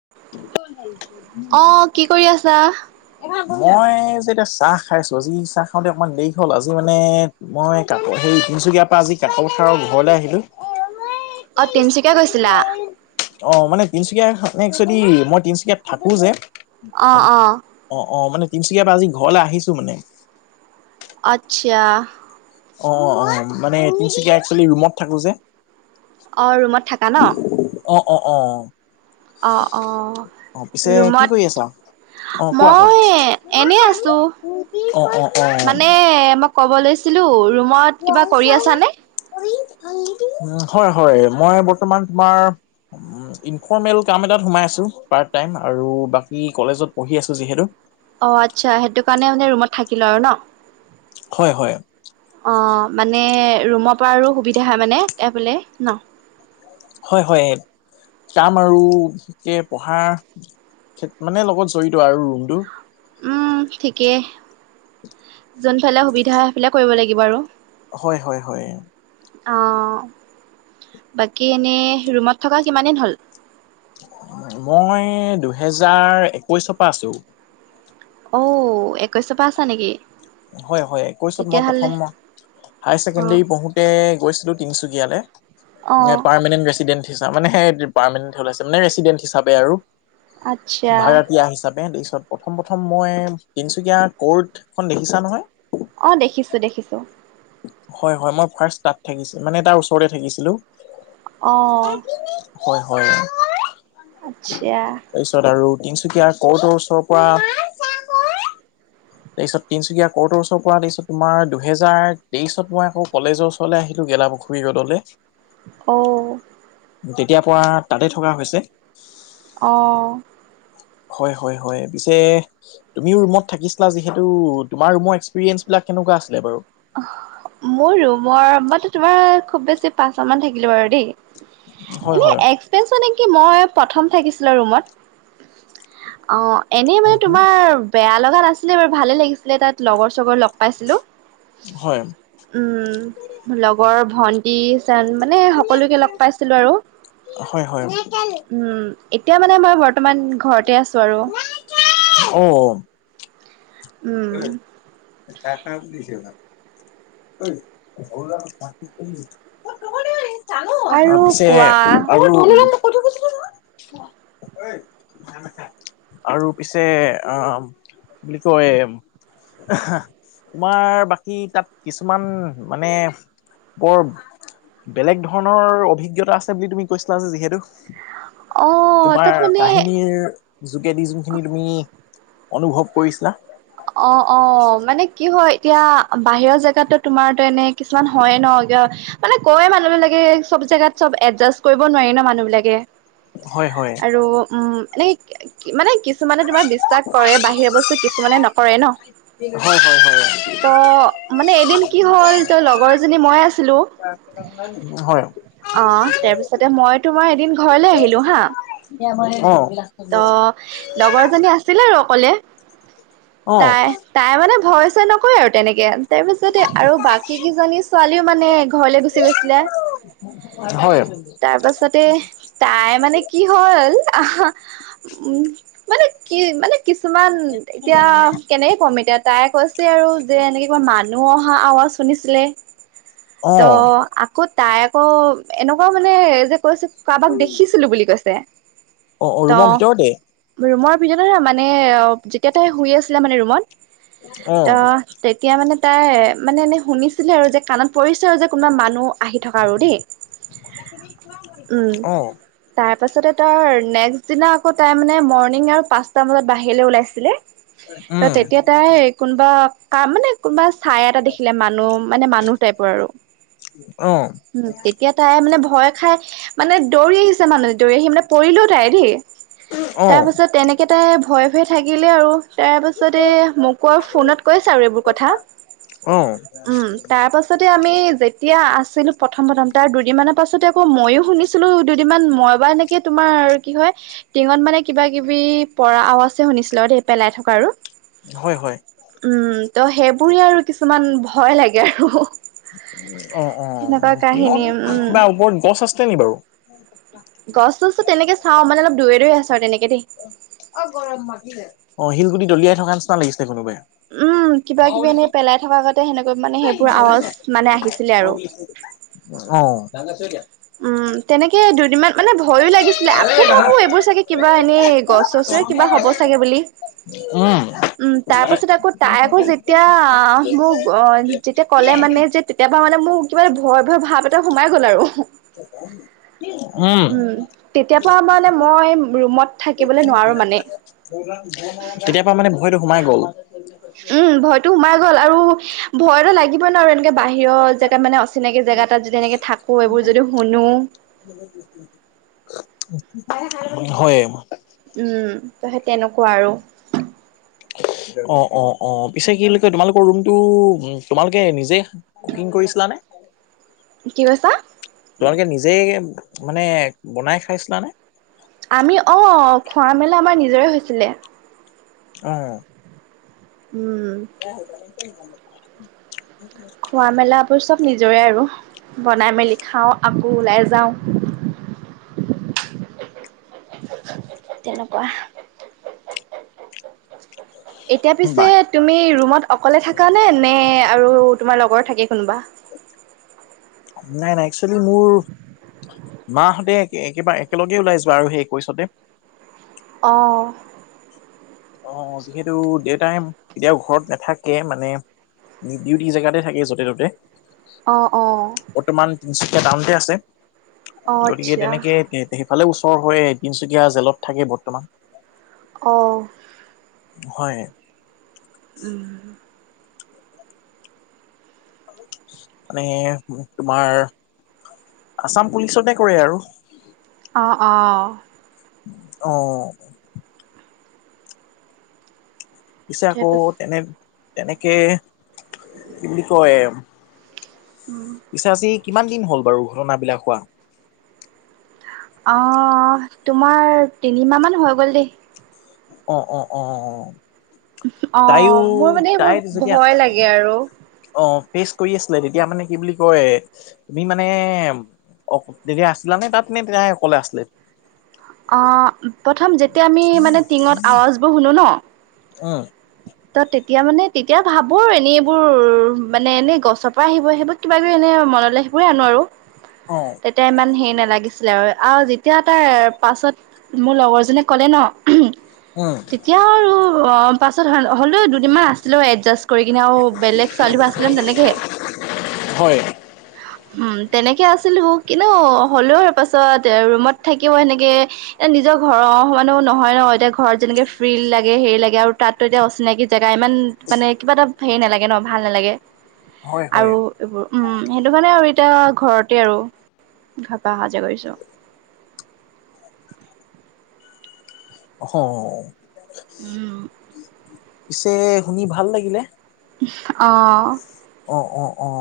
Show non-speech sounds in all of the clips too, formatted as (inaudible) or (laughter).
(unintelligible) অ কি কৰি আছা মই যে এতিয়া চাহ খাইছো আজি চাহ খাওঁতে অকমান দেৰি হ'ল আজি মানে মই কাক হেৰি। তিনিচুকীয়াৰ পৰা আজি কাকপথাৰৰ ঘৰলৈ আহিলোঁ। অ তিনচুকীয়া গৈছিলা? তিনিচুকীয়া একচুৱেলি মই তিনিচুকীয়াত থাকোঁ যে অ অ অ অ মানে। তিনিচুকীয়াৰ পৰা আজি ঘৰলৈ আহিছো মানে। আচ্ছা। অ অ অ মানে তিনচুকীয়া একচুৱেলি ৰুমত থাকো যে। অ ৰুমত থাকা ন। অ অ অ অ। অ অ পিছে কি ৰুমত কৰি আছা অ কোৱা কোৱা মই এনে আছো অ অ মানে মই ক'ব লৈছো (unintelligible) উ হয় হয় মই বৰ্তমান তোমাৰ ইনফৰ্মেল কাম এটাত সোমাই আছো পাৰ্ত টাইম আৰু বাকী কলেজত পঢ়ি আছো যিহেতু অ আচ্ছা সেইটো কাৰণে মানে ৰুমত থাকি লোৱা আৰু ন। হয় হয়। অ মানে ৰুমৰ পৰা সুবিধা হয় মানে এ ফালে ন। হয় হয়। কাম আৰু বিশেষকে পঢ়াৰ মানে লগত জড়িত আৰু ৰুমটো। উম ঠিকেই যোনফালে সুবিধা হয় সেইফালে কৰিব লাগিব আৰু। হয় হয় হয়। অ বাকী এনেই ৰুমত থকা কিমান দিন হ'ল। মই দুহেজাৰ একৈশৰ পৰা আছো। অ একৈশৰ পৰা আছা নেকি। হয় হয় একৈশত মই তেতিয়াহ'লে প্ৰথম হায় অ', ছেকেণ্ডৰী পঢ়োতে গৈছিলো তিনচুকীয়া। দিয়ালে, অ', পাৰমানেণ্ট ৰেচিডেণ্ট হিচাপ মানে সেই পাৰমানেণ্ট ওলাইছে মেনে ৰেচিডেণ্ট হিচাপে আৰু। আচ্ছা ভাৰতীয় হিচাপে দিছ প্ৰথম প্ৰথম মই তিনচুকীয়া কৰ্টখন দেখিছা নহয়? অ দেখিছোঁ, দেখিছোঁ। হয়, হয়, মই ফাৰ্ষ্ট তাত থাকিছিলো মানে তাৰ ওচৰতে থাকিছিলো। অ। হয়, হয়। আচ্ছা। তিনচুকীয়াৰ কৰ্টৰ ওচৰৰ পৰা। তাৰপিছত তিনচুকীয়া কৰ্টৰ ওচৰ পৰা তাৰপিছত তোমাৰ দুহেজাৰ তেইশত মই আকৌ কলেজৰ ওচৰলৈ আহিলো। গেলাপুখুৰী ৰডলে। অ'। তেতিয়াৰ পৰা তাতে থকা হৈছে। অহঁ। হয়, হয়, হয় পিছে তুমি ৰুমত থাকিচিলা যিহেতু তোমাৰ ৰুমৰ একস্পেৰিয়েনচবিলাক কেনেকা আছিলে বাৰু? আহ মোৰ ৰুমৰ মইতো তোমাৰ খুব বেছি পাঁচশ মান থাকিলো বাৰু দেই। হয় এনে হয়। এক্সপেনচ মানে কি মই প্ৰথম থাকিছিলো ৰুমত অ এনেই উম মানে হু। তোমাৰ বেয়া লগা নাছিলে বাৰু ভালে লাগিছিলে। তাত লগৰ চগৰ লগ পাইছিলো। হয়। উম লগৰ ভন্টি। জান মানে সকলোকে লগ পাইছিলো আৰু হয় হয়। উম। এতিয়া মানে মই বৰ্তমান ঘৰতে আছো আৰু। ঐ উম। কাৰ তাত দিছে বাও। ঐ সৰু ল'ৰা মত দিছেহি, মই ক'ব দেই। অহ আৰু পিছে কোৱা আৰু। অ ঐ উম নেখাই নেখাই। আৰু পিছে অ বুলি কয়? অহ, তোমাৰ বাকী তাত কিছুমান মানে বৰ বেলেগ ধৰণৰ অভিজ্ঞতা আছে বুলি তুমি কৈছিলা যে যিহেতু। অ তোমাৰ তাত মানে কাহিনীৰ যোগেদি যোনখিনি তুমি অনুভৱ কৰিছিলা। অ, অ মানে কি হয় এতিয়া বাহিৰৰ জেগাতো তোমাৰতো এনে কিছুমান হয়ে ন মানে কয়ে মানুহবিলাকে চব জেগাত চব এডজাষ্ট কৰিব নোৱাৰি ন মানুহবিলাকে হয় হয়। আৰু উম এনে মানে কিছুমানে তোমাৰ বিশ্বাস কৰে বাহিৰা বস্তু কিছুমানে নকৰে ন। হয় হয় ত মানে এদিন হয়। কি হ'ল, ত লগৰজনী মই আছিলো। হয়। অ তাৰপিছতে মই তোমাৰ এদিন ঘৰলে আহিলো হা। ত লগৰজনী আছিলে আৰু অকলে। অ'। তাই, তাই মানে ভয় চয় নকয় আৰু তেনেকেন। তাৰ পিছতে আৰু বাকী কিজনী ছোৱালীও মানে ঘৰলে গুচি গৈছিলে। হয়, তাৰ পাছতে তাই মানে কি হ'ল আহ উম মানে কি মানে কিছুমান এতিয়া এনেই ক'ম এতিয়া তাই কৈছে আৰু যে এনে কিবা মানুহ অহা আৱাজ শুনিছিলে। ত অ'। আকৌ তাই আকৌ এনেকুৱা মানে যে কৈছে কাৰোবাক দেখিছিলো বুলি কৈছে? অ, অ ত ৰুমৰ ভিতৰতে। (unintelligible) মানে যেতিয়া তাই শুই আছিলে মানে ৰুমত অ তেতিয়া মানে। তাই মানে এনে শুনিছিলে আৰু যে কাণত পৰিছে আৰু যে কোনোবা মানুহ আহি থকা আৰু দেই, উম অ', তাত তাৰপাছতে তাৰ নেক্সট দিনা আকৌ তাই মানে মৰ্ণিং আৰু পাঁচটা মজাত বাহিৰলৈ ওলাইছিলে। ত উম, তেতিয়া তাই কোনোবা কাম মানে কোনোবা। চাই এটা দেখিলে মানুহ মানে মানুহ টাইপৰ আৰু অ', অ', উ তেতিয়া তাই মানে। ভয় খাই মানে দৌৰি আহিছে মানুহ। দৌৰি আহিমানে পৰিলেও তাই দেই তাৰপাছত তেনেকৈ তাই ভয় ভয় থাকিলে আৰু। তাৰ পাছতে মোকো ফোনত কৈছ আৰু এইবোৰ কথা অ'। উম তাৰ পাছতে আমি যেতিয়া আছিলো প্ৰথম প্ৰথম তাৰ দুদিন মানৰ তাৰ পাছতে আকৌ মইয়ো শুনিছিলো দুদিনমান মই বা এনেকে তোমাৰ কি হয় টিঙত মানে কিবা কিবি বি পৰা আৱাজ শুনিছিলো পেলাই থকা আৰু হয়, হয়, উম ত সেই পুৰি আৰু কিছুমান ভয় লাগে আৰু অ অ তেনেকুৱা কাহিনী টিঙত কিবা উম ওপৰত গছ আছে নেকি বাৰু গছ চছো তেনেকে চাওঁ মানে অল দুৰে দুৰে আছে আৰু তেনেকে দেই গৰম মা অ শিলগুটি দলিয়াই থকা নিচিনা লাগিছে কোনোবাই উম কিবা অ', কিবি এনে পেলাই থকা আগতে সেনেকৈ মানে সেইবোৰ আৱাজ মানে আহিছিলে আৰু অ উম তেনেকে দুদিনমান মানে ভয়ো লাগিছিলে আকৌ ভাবো এইবোৰ চাগে কিবা এনেই গছ চছৰে কিবা হ'ব চাগে বুলি অ উম তাৰ পাছত আকৌ তাই আকৌ যেতিয়া মোক যেতিয়া ক'লে মানে যে তেতিয়াপা মানে মোৰ কিবা ভয় ভয় ভাৱ এটা সোমাই গ'ল আৰু উম তেতিয়া পা মানে মই ৰুমত থাকিবলৈ নোৱাৰো মানে তেতিয়াৰ পৰা মানে ভয়টো সোমাই গ'ল উম ভয়তো সোমাই গল আৰু ভয়ত লাগিল লাগিব নোৱাৰো এনেকে বাহিৰৰ জেগাত মানে অচিনাকি জেগা এটাত যদি এনেকে থাকো এইবোৰ যদি শুনো হয় উম ত সেই তেনেকুৱা আৰু অ অ অ পিছে কি কয় তোমালোকৰ ৰুমটো তোমালোকে নিজে কুকিং কৰিছিলা নে কি কৈছা তোমালোকে নিজেই মানে বনাই খাইছিলা নে আমি অ খোৱা মেলা আমাৰ নিজৰে হৈছিলে অহ উম (unintelligible) খোৱা মেলাবোৰ চব নিজৰে আৰু বনাই মেলি খাওঁ আকৌ ওলাই যাওঁ তেনেকুৱা এতিয়া পিছে বা তুমি ৰুমত অকলে থাক নে নে আৰু তোমাৰ লগৰ থাকে কোনোবা নাই নাই একচলি মোৰ মাহঁতে একে একেবাৰে একেলগেই ওলাই যোৱা আৰু সেই একৈছতে অঁ আহ যিহেতু দেউতাই কেতিয়াও ঘৰত নাথাকে মানে ডিউটি জেগাতে থাকে য'তে ত'তে অঁ অঁ তিনিচুকীয়া টাউনতে থাকে আছে অ', গতিকে আচ্ছা তেনেকে ইফালে ওচৰ হয় তিনচুকীয়া জেলত থাকে বৰ্তমান অ' হয় উম মানে তোমাৰ আছাম পুলিচতে কৰে আৰু অঁ অঁ অহ পিছে আকৌ তাৰপিছ তেনে তেনেকে কি কয়। উম, পিছে আজি কিমান দিন হ'ল বাৰু ঘটনাবিলাক হোৱা। আ অ তোমাৰ তিনিমাহ মান হৈ গ'ল দেই। অ অ অ তাইও অ', মোৰ মানে এইবোৰ তাই যেতিয়া ভয় লাগে আৰু। অ পেইচ কৰি আছিলে তেতিয়া মানে কি বুলি কয় তুমি মানে অ তেতিয়া আছিলা নে তাত নে তাই অকলে আছিলে। অ প্ৰথম যেতিয়া আমি মানে টিঙত আৱাজ বোৰ শুনো ন অ। ত তেতিয়া মানে তেতিয়া ভাবো এনে এইবোৰ মানে এনেই গছৰ পৰা আহিব সেইবোৰ কিবা কিবি এনে মনলে সেইবোৰে আনো আৰু অ', তেতিয়া ইমান হেই নালাগিছিলে। আৰু যেতিয়া তাৰ পাছত মোৰ লগৰজনে ক'লে ন উমহ উম, তেতিয়া আৰু অ পাছত হা হ'লেও দুদিনমান আছিলো এডজাষ্ট কৰি কিনে আও বেলেগ ছোৱালীবোৰ আছিলে তেনেকে। হয়, উম। তেনেকে আছিলো কিন্তু হ'লেও পাছত ৰুমত থাকিও সেনেকে এ নিজৰ ঘৰৰ ঘ সমানো নহয় ন এতিয়া ঘৰত যেনেকে ফ্ৰীল লাগে হেৰি লাগে আৰু তাততো এতিয়া অচিনাকি জেগা ইমান মানে কিবা এটা হেৰি নালাগে ন ভাল নালাগে। হয়, হয়, আৰু এইবোৰ উম সেইটো কাৰণে আৰু এতিয়া ঘৰতে আৰু ঘৰ পা অহা যোৱা কৰিছোঁ। (unintelligible) হয়। উম পিছে শুনি ভাল লাগিলে। উম অ। অ অ অ।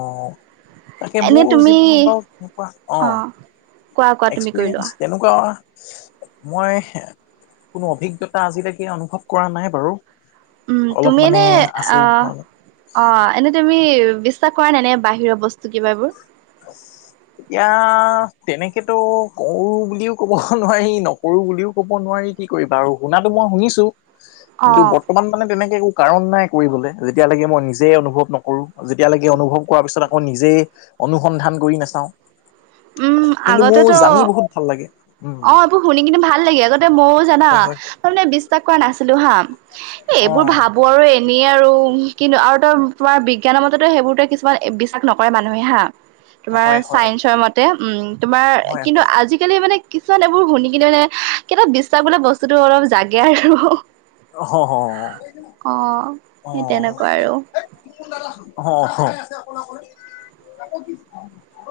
তাকে এনে মোৰ তুমি যিমান পাৰো তেনেকোৱা অ কোৱা কোৱা তুমি কৰি এক্সপিৰিয়েঞ্চ লোৱা তেনেকোৱা মই হে কোনো অভিজ্ঞতা আজিলৈকে অনুভৱ কৰা নাই বাৰু। উম অলপ তুমি মানে এনে অ আচৰিত হল অ এনে তুমি বিশ্বাস কৰা নাই নে বাহিৰৰ বস্তু কিবাবোৰ। আ। এতিয়া তেনেকেতো ক‌ও বুলিও কব নোৱাৰি নকৰো বুলিও কব নোৱাৰি। কি কৰিবা আৰু শুনা টো মই শুনিছো কিন্তু অ' বৰ্তমান মানে তেনেকে একো কাৰণ নাই কৰিবলে যেতিয়ালৈকে মই নিজেই অনুভৱ নকৰো যেতিয়ালৈকে অনুভৱ কৰা পিছত আকৌ নিজেই অনুসন্ধান কৰি নাচাওঁ উম আগতেতো বহুত ভাল লাগে উম অ এইবোৰ শুনি কিনে ভাল লাগে আগতে ম‌ইও জানা হয় হয় হয়। তাৰ মানে বিশ্বাস কৰা নাছিলোঁ হা এই অ এইবোৰ ভাবোঁ আৰু এনে আৰু কিন্তু আৰু ত তোমাৰ বিজ্ঞানৰ মতেতো সেইবোৰতে কিছুমান বিশ্বাস নকৰে মানুহে হা তোমাৰ হয় হয় চাইন্সৰ মতে উম তোমাৰ হয় কিন্তু হয় আজিকালি মানে কিছুমান এইবোৰ শুনি কিনে মানে কিবা এটা বিশ্বাস বোলা বস্তুটো অলপ জাগে আৰু। অ হ হ অ অ সেই তেনেকুৱা আৰু হ অ হ।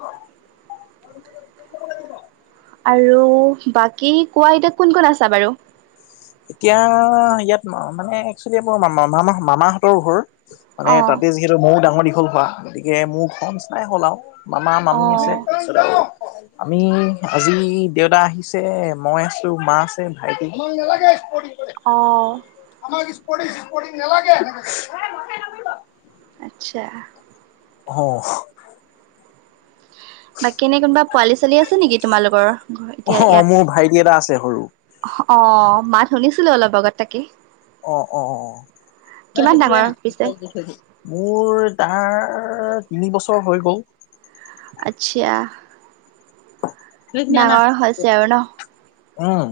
(unintelligible) আৰু বাকী কোৱা এতিয়া কোন কোন আছা বাৰু। এতিয়া ইয়াত মানে একচলি মোৰ মা মামা মামাহঁতৰ ঘৰ। মানে অ তাতে যিহেতু ময়ো ডাঙৰ দীঘল হোৱা গতিকে মোৰ ঘ নিচিনাই হ'ল আও। মামা অ মামী আছে। আমি আজি দেউতা আহিছে মই আছো মা আছে ভাইটি আছে অ অ। নেলাগে আচ্ছা। হ। বাকী এনে কোনোবা পোৱালি ছোৱালী আছে নেকি তোমালোকৰ ঘ এতিয়া অ ইয়াত? মোৰ ভাইটি এটা আছে সৰু অ মাত শুনিছিলো অলপ আগত তাকে। অ অ অ। তই কিমান সেইবো লৈ ডাঙৰ আহ পিছে নাই মোৰ তাৰ তিনি বছৰ হৈ গ'ল। আচ্ছা। ডাঙৰ হৈছে আৰু ন? উম্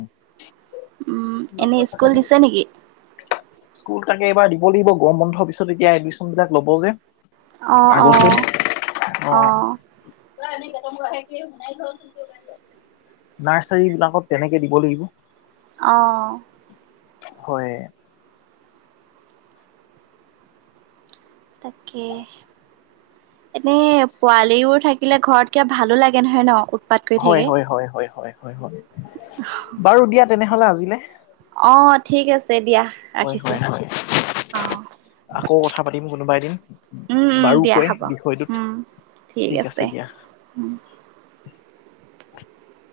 উম এনে থ স্কুল দিছে নেকি স্কুল তাকে এইবাৰ দিম ল' লাগিব গৰম বন্ধৰ পিচত এতিয়া এডমিশন বিলাক ল'ব যে অ অ আগচোন অ নাৰ্চাৰী বিলাকত তেনেকে দিব লাগিব আহ হয় তাকে এনে পোৱালিবোৰ থাকিলে ঘৰত কিবা ভালো লাগে নহয় ন? উৎপাত কৰি হয় থাকে হয় হয় হয় বাৰু দিয়া তেনেহলে আজিলে অ ঠিক আছে দিয়া হয় হয় ৰাখিছোঁ হয় অ আকৌ কথা পাতিম কোনোবা এদিন উম উম দিয়া বাৰুকৈ হ'ব উম বিষয়টোত ঠিক আছে উ (inaudible)